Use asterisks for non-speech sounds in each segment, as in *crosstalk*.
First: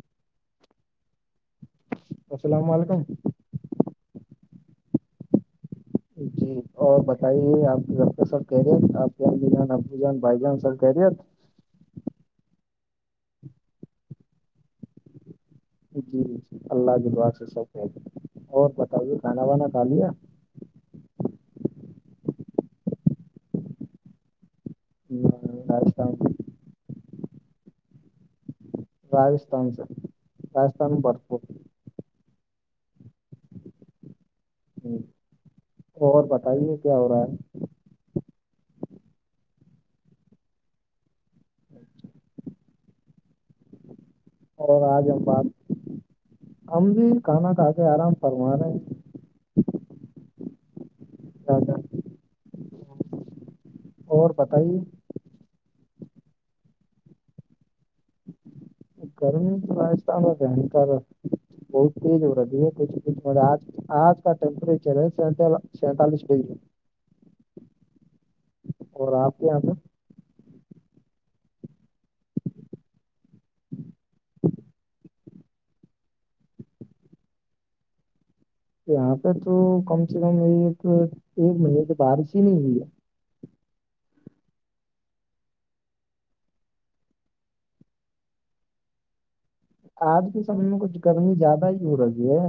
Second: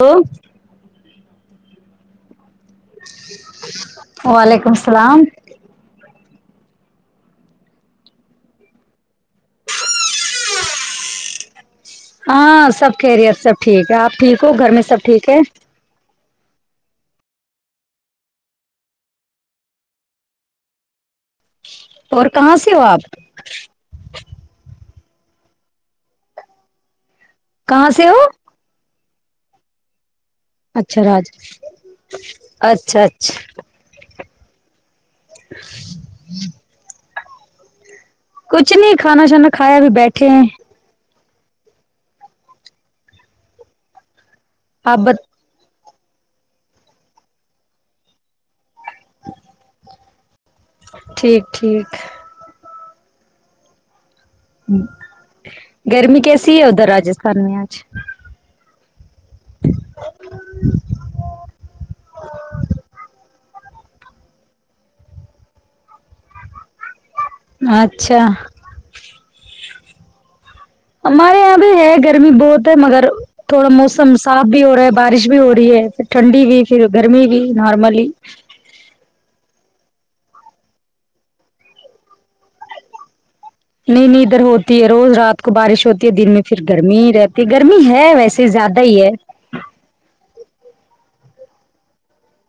ہوں السلام وعلیکم وعلیکم السلام جی اور بتائیے آپ کے گھر پے سب خیر یت آپ کے ابو جان ابو جان بھائی جان سب خیر یت ہاں سب خیریت سب ٹھیک ہے آپ ٹھیک ہو گھر میں سب ٹھیک ہے جی جی اللہ ج اللہا سے سب خیر اور بتائیے کھانا وانا کھا لیا اور کہاں سے ہو آپ آ سام کہاں سے ہو راجستھان سے راجستھان میں اچھا راج بھرپور اچھا اچھ جی، اور بتائیے کیا ہو رہا ہے کچھ نہیں کھانا شھانا کھایا بھی بیٹھے ہیں آپ ب ہمم بھی کھانا کھا کے آرام فرما رہے ہیں ٹھیک کیا ٹھیک کریں۔ اور ہ بتائیے گرمی کیسی ہے ادھر راجستھان میں آج گرمی تو *unintelligible* بہت تیز ہو رہی دہے کچ ک م آج آج *unintelligible* ٹمپرریچر ہے سین سیننالی ڈگری اچھا اور آپ کے یہاں پے ہمارے یہاں بھی ہے گرمی بہت ہے مگر تھوڑا موسم صاف بھی ہو رہا ہے بارش بھی ہو رہی ہے پ ٹھنڈی بھی پھر گرمی بھی نارملی یہاں پہ تو کم سے کم ایک ایک مہینے تو بارش ہی نہیں ہوئی ہے نہیں نہیں ادھر ہوتی ہے روز رات کو بارش ہوتی ہے دن میں پھر گرمی ہی رہتی ہے گرمی ہے ویسے زیادہ ہی ہے آج کے سمے میں کچھ گرمی زیادہ ہی ہو رہی ہے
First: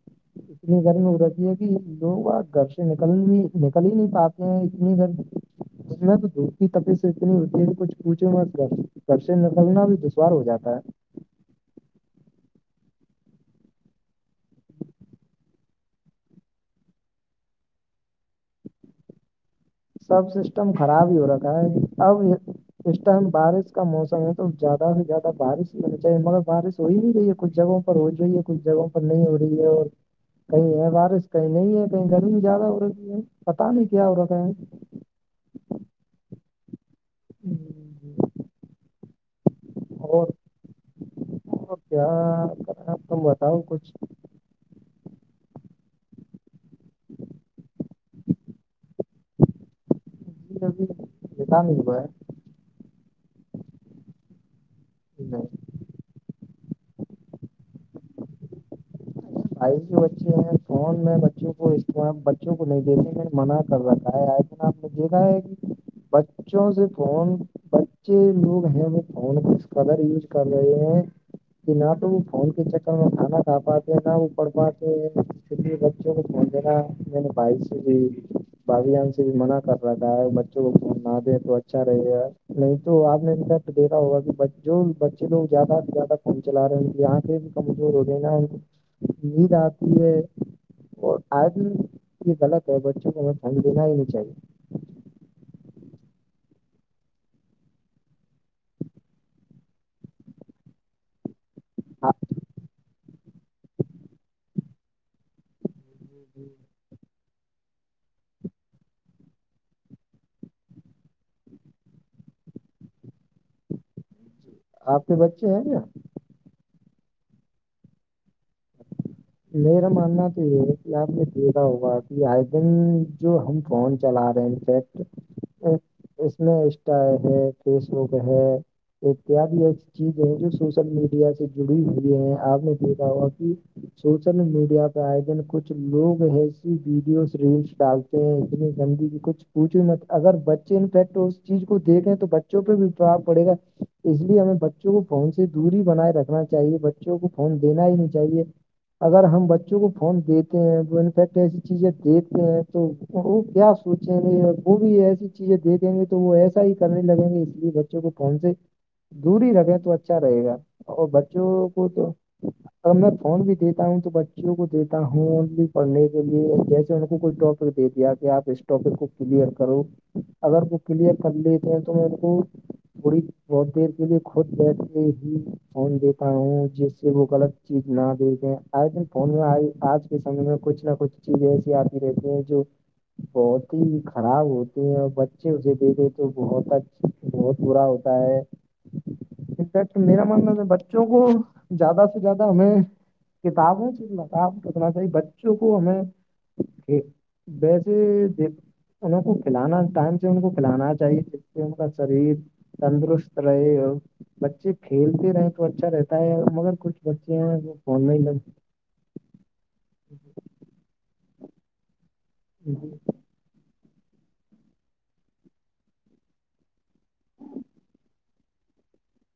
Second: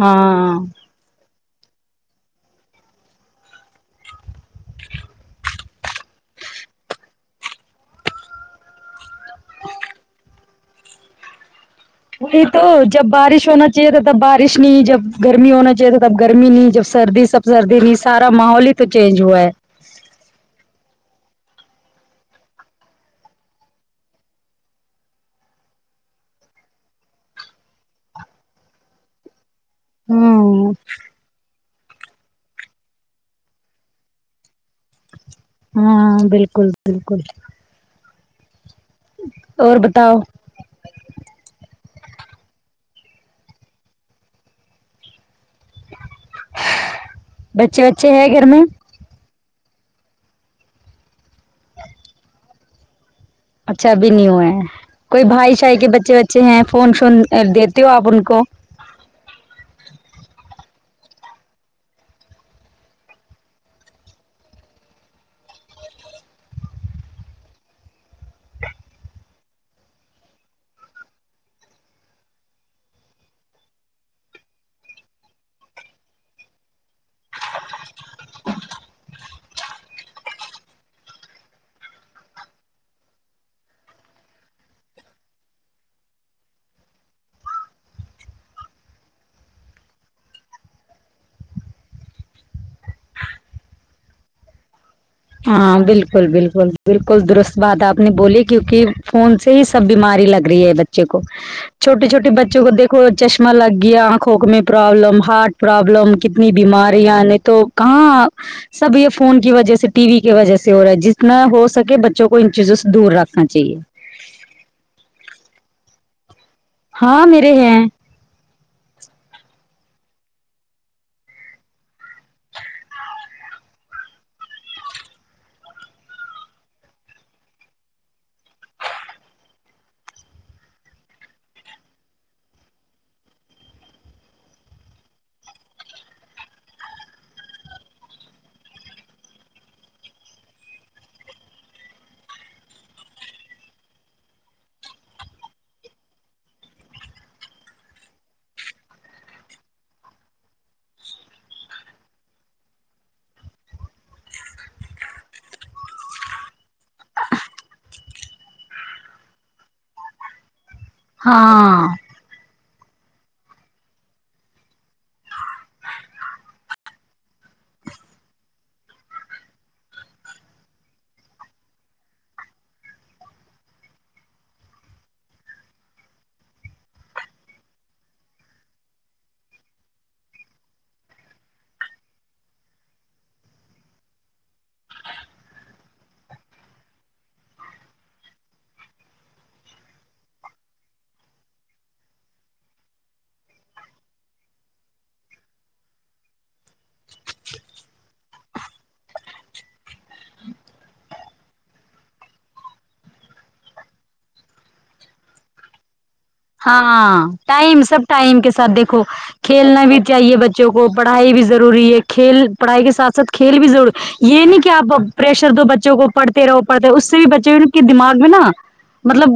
ہاں اتنی گرمی رہتی ہے کہ لوگ آ گھر سے نکل بھی نکل ہی نہیں پاتے ہیں اتنی گرمی اس میں تو دھوپ کی تپی سے اتنی اتنی ہے کچھ پوچو مت گھر سے نکلنا بھی دشوار ہو جاتا ہے وہی تو جب بارش ہونا چاہیے تھا تب بارش نہیں جب گرمی ہونا چاہیے تھا تب گرمی نہیں جب سردی سب سردی میں سارا ماحول ہی تو چینج ہوا ہے سب سسٹم خراب ہی ہو رکھا ہے اب یہ اس ٹائم بارش کا موسم ہے تو زیادہ سے زیادہ بارش ہی ہونی چاہیے مگر بارش ہو ہی نہیں رہی ہے کچھ جگہوں پر ہو جوئی ہے کچھ جگہوں پر نہیں ہو رہی ہے اور ہوں کہیں ہے بارش کہیں نہیں ہے کہیں گرمی زیادہ ہو رہی ہے پتہ نہیں کیا ہو رکھا ہے ہاں بالکل بالکل اور با اور اور کیا کرنا تم بتاؤ کچھ بچے وچے ہے گھر میں *unintelligible* ج ابھی بتا نہیں ہوا ہے اچھا ابھی نہیں ہوا ہے ہے کوئی نہیں، بھائی شائی کے بچے وچے ہیں فون شون دیتے ہو آپ ان کو بھائی کے بچے ہیں فون میں بچوں کو اسے بچوں کو نہیں دتے ہیں منع کر رکھا ہے آج آپ نے دیکھا ہے کہ بچوں سے فون بچے لوگ ہیں وہ فونس کلر یوز کر رہے ہیں کہ نہ تو وہ فون کے چکر میں کھانا کھ پاتے ہیں نہ وہ پڑھ پاتے ہیں *unintelligible* بھائی جان سے بھی منع کر رکھا ہے بچوں کوفون نہ دیں تو اچھا رہے گا نہیں تو آپ نے دیکھا ہوگا کہ جو بچے لوگ زیادہ سے زیادہ فون چلا رہے ہیں یہاں سے بھی کمزور ہوگئے نہ نیند آتی ہے اور آدمی یہ غلط ہے بچوں کو ہمیں فون دینا ہی نہیں چاہیے ہاں بالکل بالکل بالکل درست بات آپ نے بولی کیونکہ فون سے ہی سب بیماری لگ رہی ہے بچے کو چھوٹے چھوٹے بچوں کو دیکھو چشمہ لگ گیا آنکھو میں پروابلم ہارٹ پرابلم کتنی بیماریاں نے تو کہاں سب یہ فون کی وجہ سے ٹی وی کی وجہ سے ہو رہا ہے جتنا ہو سکے بچوں کو ان چیزوں سے دور رکھنا چاہیے آپ کے بچے ہیں کیا ہاں میرے ہیں میرا ماننا تو یہ ہے کہ آپ نے دیکھا ہوگا کہ آئے دن جو ہم فون چلا رہے ہیں اس میں انسٹا ہے فیسبوک ہے احتیاط بھی ایسی چیز ہیں جو سوشل میڈیا سے جڑی ہوئی ہیں آپ نے دیکھا ہوگا کہ سوشل میڈیا پہ آئے دن کچھ لوگ ایسی ویڈیوز ریلس ڈال اتنی گندی کی کچھ پوچھو مت اگر بچے انفیکٹ اس چیز کو دیکھے تو بچے *unintelligible* بھیھاب پڑےا اس لیے ہمیں بچوں کو فون سےی دوری بنائے رکھنا چاہیے بچوں کو فون دینا ہی نہیں چاہیے اگر ہم بچوں کو فون دیتے ہیں انفیکٹ ایسی چیزیں دیتے ہیں تو وہ کیا سوچیں گے وہ بھی ایسی چیزیں دیکھیں گے تو وہ ایسا ہی کرنے لگیں گے اس لیے ب بچوں کو فون سے دور ہی رہے تو اچھا رہے گا اور بچوں کو ہاں تو میں فون بھی دیکھ ہوں تو بچوں کو دیتا ہوں اونلی پڑھنے کے لیے جیسے ان کوئی ٹاپک دے دیا کہ آپ اس ٹوپک کو کلیئر کرو اگر وہ کلیئر کر لیتے ہیں تو انکو *unintelligible* پ پد کے لیے کھود بیٹھتے ہی فون دیتا ہوں جس سے وہ غلط چیز نہ دیکھے آئے دن فون میں آئی آج کے سمے میں کچھ نہ کچھ چیز ایسی آتی دیتے ہیں جو بہت ہی خراب ہوتے ہیں اور بچے اسے دکھے تو بہت اچھا بہت برا ہوتا ہے انفیکٹ میرا ماننا تھا بچوں کو زیادہ سے زیادہ ہمیں کتابوں سے متا رکھنا چاہیے بچوں کو ہمیں ویسے د ان کو کھلانا ٹائم سے ان کو کھلانا چاہیے جس سے ان کا شریر تندرست رہے ہو بچے کھیلتے رہے تو اچھا رہت تا ہے مگر کچھ ہاں بچے ہیں وہ ٹائم سب فون نہیں لے ٹائم کے ساتھ دیکھو کھیلنا بھی چاہیے بچوں کو پڑھائی بھی ضروری ہے کھیل جی پڑھائی کے ساتھ ساتھ کھیل بھی ضرور یہ نہیں کہ آپ پریشر دو بچوں کو پڑھتے ہو پڑھتے رہو اس سے بھی بچے ان کے دماغ میں نا مطلب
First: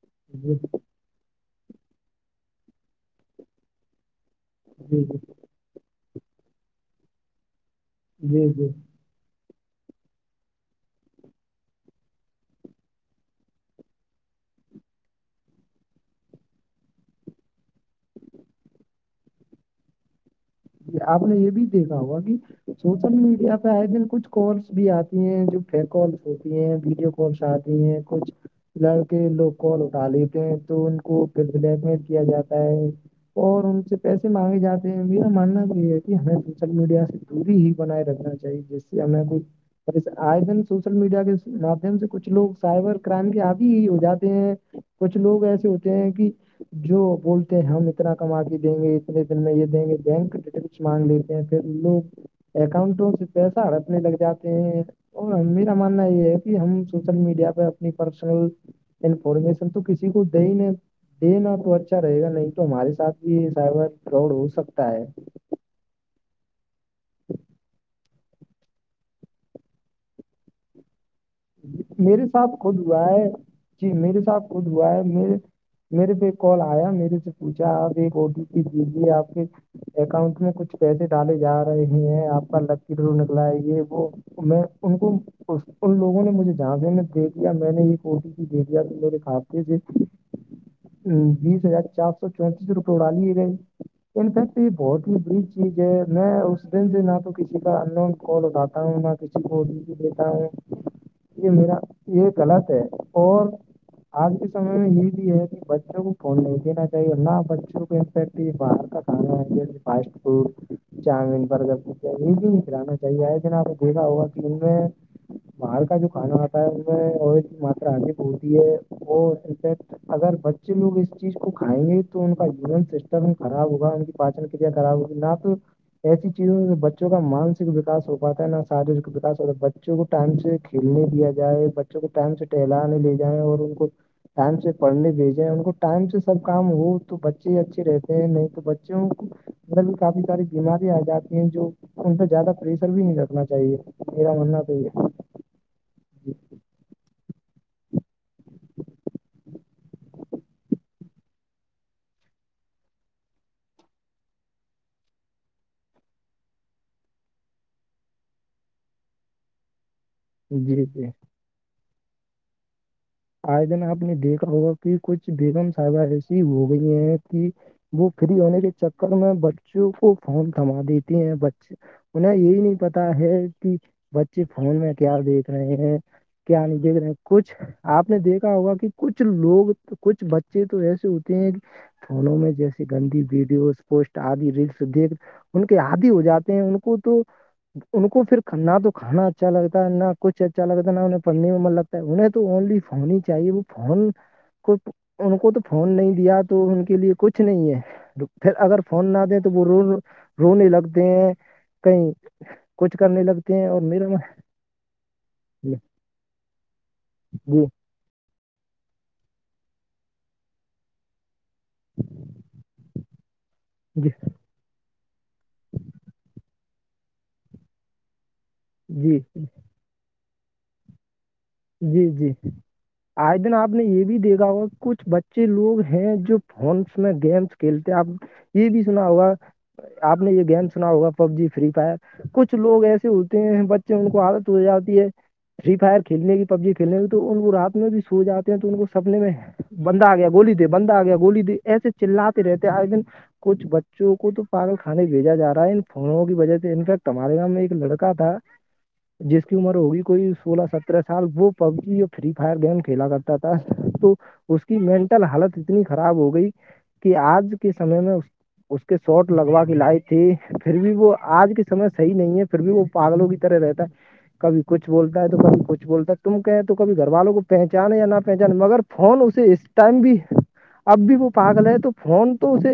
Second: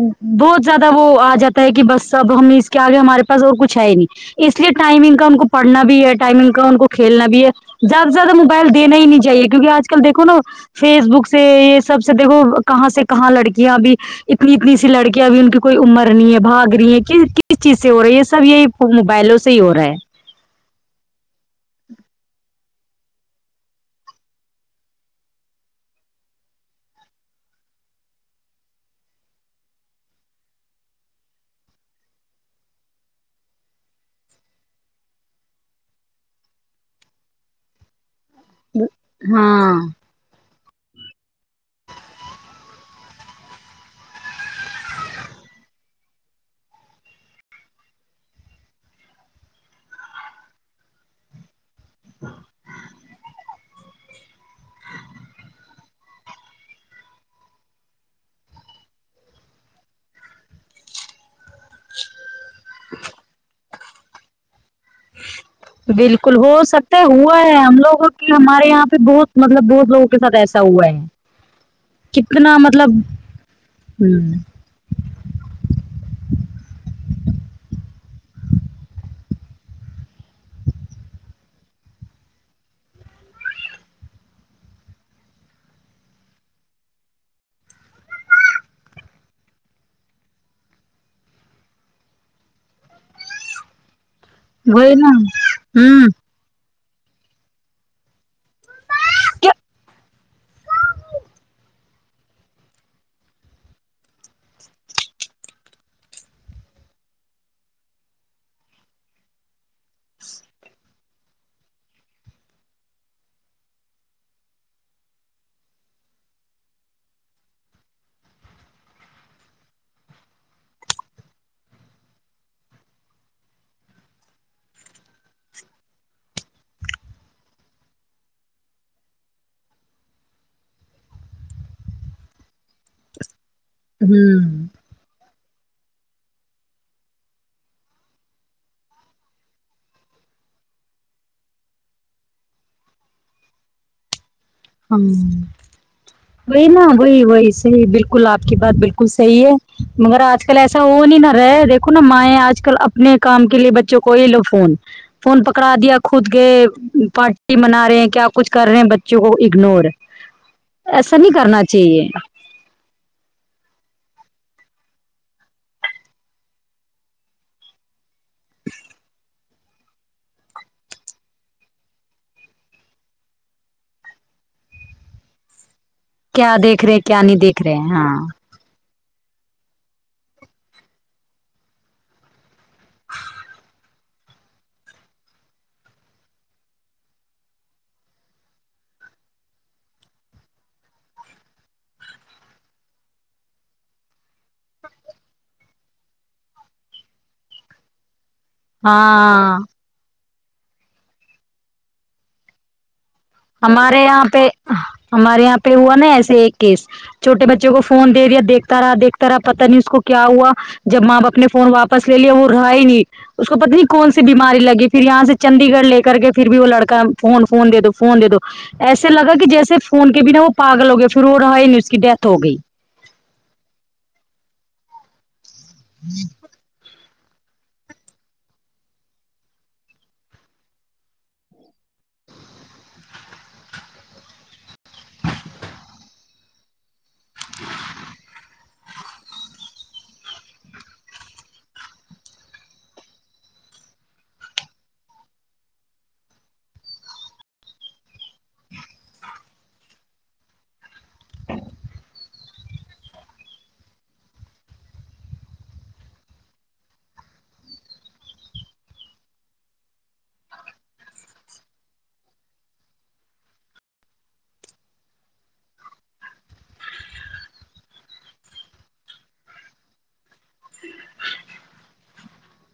جی بہت زیادہ وہ آ جاتا ہے کہ بس اب ہم اس کے آگے ہمارے پاس اور کچھ ہے ہی نہیں اس لیے جی ٹائمنگ کا ہم کو پڑھنا بھی ہے ٹائمنگ کا ان کو کھیلنا بھی ہے زیادہ سے زیادہ جی موبائل جی دینا ہی نہیں چاہیے کیونکہ آج کل دیکھو نا فیس بک سے یہ سب سے دیکھو کہاں سے کہاں لڑکیاں بھی اتنی اتنی سی لڑکیاں ابھی ان کی کوئی عمر نہیں ہے بھاگ رہی ہیں کہ کس چیز سے ہو رہا ہے یہ سب یہی موبائلوں سے ہی ہو رہی ہے جی آپ نے یہ بھی دیکھا ہوگا کہ سوشل میڈیا پہ آئے دن کچھ کالس بھی آتی ہیں جو فیک کالس ہوتی ہیں ویڈیو اور شادی ہے کچھ لڑکے لوگ کال اٹھا لیتے ہیں تو ان کو پھر بلیک مل کیا جاتا ہے اور ان سے پیسے مانگے جاتے ہیں بھی ماننا تو یہ ہے کہ ہمیں سوشل میڈیا سے دوری ہی بنائے رکھنا چاہیے جس سے ہمیں کو ہاں آئے دن سوشل میڈیا کے مادھیم سے کچھ لوگ سائبر کرائم کے آدھی ہی ہو جاتے ہیں کچھ لوگ ایسے ہوتے ہیں کہ جو بولتے ہیں ہم اتنا کما کے دیں گے اتنے دن میں یہ دیں گے بینک ڈٹیلس مانگ لیتے ہیں پھر لوگ اکاؤنٹوں سے پیسہ ہڑپنے لگ جاتے ہیں اور میرا ماننا یہ ہے کہ ہم سوشل میڈیا پہ اپنی پرسنل انفارمیشن تو کسی کو دے ہی نہیں دینا تو اچھا رہے گا نہیں تو ہمارے ساتھ بھی سائبر فراڈ ہو سکتا ہے بالکل ہو سکتا ہے ہوا ہے ہم لوگوں کی ہمارے یہاں پہ بہت مطلب بہت لوگوں کے ساتھ ایسا ہوا ہے میرے ساتھ کتنا خود مطلب ہوا ہے جی ہ میرے ساتھ خود ہوا ہے مے میرے پہ ایک کال آیا میرے سے پوچھا آپ ایک او ٹی آپی دیجیے آپ کے اکاؤنٹ میں کچھ پیسے ڈالے جا رہے ہیں آپ کا لکی رول نکلا ہے یہ وہ میں ان کو ان لوگوں انہوں نے مجھے جاں سے دے دیا میں نے یہ او ٹی پی کی دے دیا میرے کھاتے سے بیس ہزار چار سو چونتیس روپئے اڑالیے گئے انفیکٹ یہ وہی بہت نا ہی بری چیز ہے ہ میں اس سے نہ تو کسی کا اننوں کال اٹاتا ہوں نہ کسی کیا کو دیتا ہوں یہ میرا یہ غلط ہے اور آج کے سمے میں یہ بھی ہے کہ بچوں کو فون نہیں دینا چاہیے نہ بچوں کومفیکٹ یہ باہر کا ہاں فاسٹ فڈ چاؤمین برگر یہ بھی نہیں کلانا چاہیے آئے جن آپ نے دیکھا ہوگا کہ ان میں باہر کا جو کھانا آتا ہے ان میں اور مرا آدک ہوتی ہے وہ ان اگر بچے لوگ اس چیز کو کھائیں گے تو ان کا ایمیون سسٹم خراب ہوگا ان پاچن کیریا خراب ہوتی نہ صرف ایسی چیزوں سے بچوں کا مانسک وکا ہو پاتا ہے نہ شارییرک وکا ہو بچوں کو ٹائم سے کھیلنے دیا جائے بچوں کو ٹائم سے ٹہلانے لے جائیں اور ان کو ہ ٹائم سے پڑھنے بھیجیں ان کو ٹائم سے سب کام ہو تو بچے اچھے رہتے ہیں نہیں تو بچوں کو مطلب کافی ساری بیماریاں آ جاتی ہیں جو ان پہ زیادہ پریشر بھی نہیں رکھنا چاہیے میرا مننا ہاں وہی نا وہی وہی صحیح بالکل آپ کی بات بالکل صحیح ہے مگر آج کل ایسا ہو نہیں نہ رہا دیکھو نا مائیں آج کل اب اپنے کام کے لیے بچوں کو یہ لو فون فون پکڑا دیا خود گئے پارٹی منا رہے کیا کچھ کر رہے ہیں بچوں کو اگنور جی جی ایسا نہیں کرنا چاہیے آئے دن آپ نے دیکھا ہوگا کہ کچھ بیگم صاحب ایسی ہو گئی ہیں کہ وہ فری ہونے کے چکر میں بچوں کو فون تھما دیتی ہیں بچے انہیں یہی نہیں پتا ہے کہ بچے فون میں کیا دیکھ رہے ہیں کیا آنی دیکھ رہے ہیں ج کیا نہیں کچھ دیکھ رہے ہیں۔ ہاں ا ہوگا کہ کچھ لوگ کچھ بچے تو ایسے ہوتے ہیں کہ فونوں میں جیس گندی ویڈیوز پوسٹ آدی ریلس دیکھ ان کے عادی ہو جاتے ہیں ان کو تو ان کو پھر نہ تو کھانا اچھا لگتا ہے نہ کچھ اچھا لگتا نہ انہیں پڑھنے میں من لگتا ہے انہیں تو اونلی فنی ہی چاہیے وہ فون کو ان کو تو فون نہیں دیا تو ان کے لیے کچھ نہیں ہے پھر اگر فون نہ دیں تو ہاں وہ روینگے رونے لگتے ہیں کہیں کچھ کرنے لگ ہمارے یہاں پہ ہمارے یہاں پہ جی ہوا نا ایسے ایک کیس چھٹے بچوں کو فون دے دیا دیکھتا رہا دیکھتا رہا پتہ نہیں اس کو کیا ہوا جب ماں باپ اپنے فون واپس لے لیا وہ رہا ہی نہیں اس کو پتہ نہیں جی کون سی بیماری لگی پھر یہاں سے چنڈی گڑھ لے کر گیے پھر بھی وہ لڑکا فون فون دے دو فون دے دو ایسے جی لگا کہ جیسے فون کے بنا وہ پاگل ہو گئے پھر وہ رہا ہی نہیں اس کی جی ڈیتھ جی ہو گئی آئے دن آپ نے یہ بھی دیکھا ہوا کچھ بچے لوگ ہیں جو فونس میں گیمس کھیلتے آپ یہ بھی سنا ہوگا آپ نے یہ گیم سنا ہوگا پب جی فری فائر کچھ لوگ ایسے ہوتے ہیں بچے ان کو عادت ہو جاتی ہے فری فائر کھیلنے کی پب جی کھیلنے میں تو ان کو رات میں بھی سو جاتے ہیں دن میں سپنے میں بندہ آ گیا گولی دے بندہ آ گیا گولی دے ایسے چلاتے رہتے آئے دن کچھ بچوں کو تو پاگل کھانے بھیجا جا رہا ہے ان فونوں کی وجہ سے انفیکٹ ہمارے گاؤ میں ایک لڑک کاہتھا جس کی عمر ہوگی کوئی سولہ سترہ سال وہ پب جی یا فری فائر گیم کھیلا کرتا تھا تو اس کی مینٹل حالت اتنی خراب ہو گئی کہ آج کے سمے میں اس کے شاٹ لگوا کے لائی تھی پھر بھی وہ آج کے سمے صحیح نہیں ہے پھر بھی وہ پاگلوں کی طرح رہتا ہے کبھی کچھ بولتا ہے تو کبھی کچھ بولتا تم کہ تو کبھی گھر والوں کو پہچانے یا نہ پہچانے مگر فون اسے اس ٹائم بھی اب بھی وہ پاگل ہے تو فون تو اسے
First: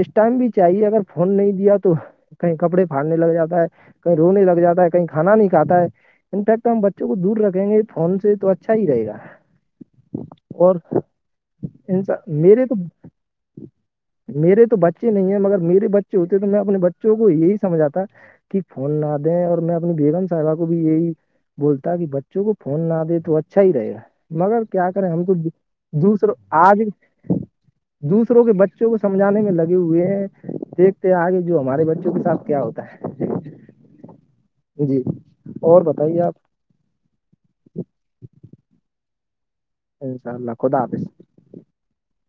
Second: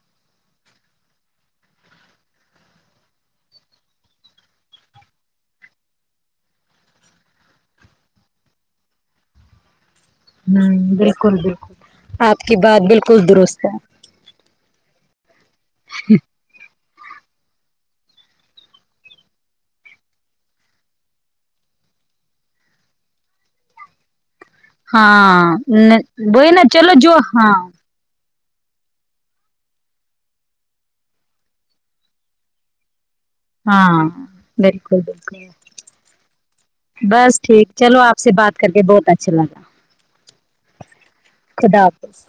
اس ٹائم بھی چاہیے اگر فون نہیں دیا تو کہیں کپڑے پھاٹنے لگ جاتا ہے کہیں رونے لگ جاتا ہے کہیں کھانا نہیں کھاتا ہے انفیکٹ تو ہم بچوں کو دور رکھیں گے فون سے تو اچھا ہی رہے گا امم اور بالکل بالکل انسا آپ کی میرے تو بات بالکل درست ہے میرے تو بچے نہیں ہیں مگر میرے بچے ہوتے تو میں اپنے بچوں کو یہی سمجھاتا کہ فون نہ دیں اور میں اپنی بیگم صاحبہ کو بھی یہی بولتا کہ بچ چوں کو فون نہ دے تو اچھا ہی رہے گا مگر کیا کریں ہم کو ہاں دوسروں وہی نا آج ہی چلو جو ہاں دوسروں کے بچوں کو سمجھانے میں لگے ہوئے ہیں دیکھتے آگے جو ہمارے بچوں کے ساتھ کیا ہوتا ہے ہاں بالکل جی بالکل اور بتائیے آپ بس ٹھیک چلو آپ سے بات کر کے بہت اچھا لگا ان شاء اللہ خدا حافظ خدا حافظ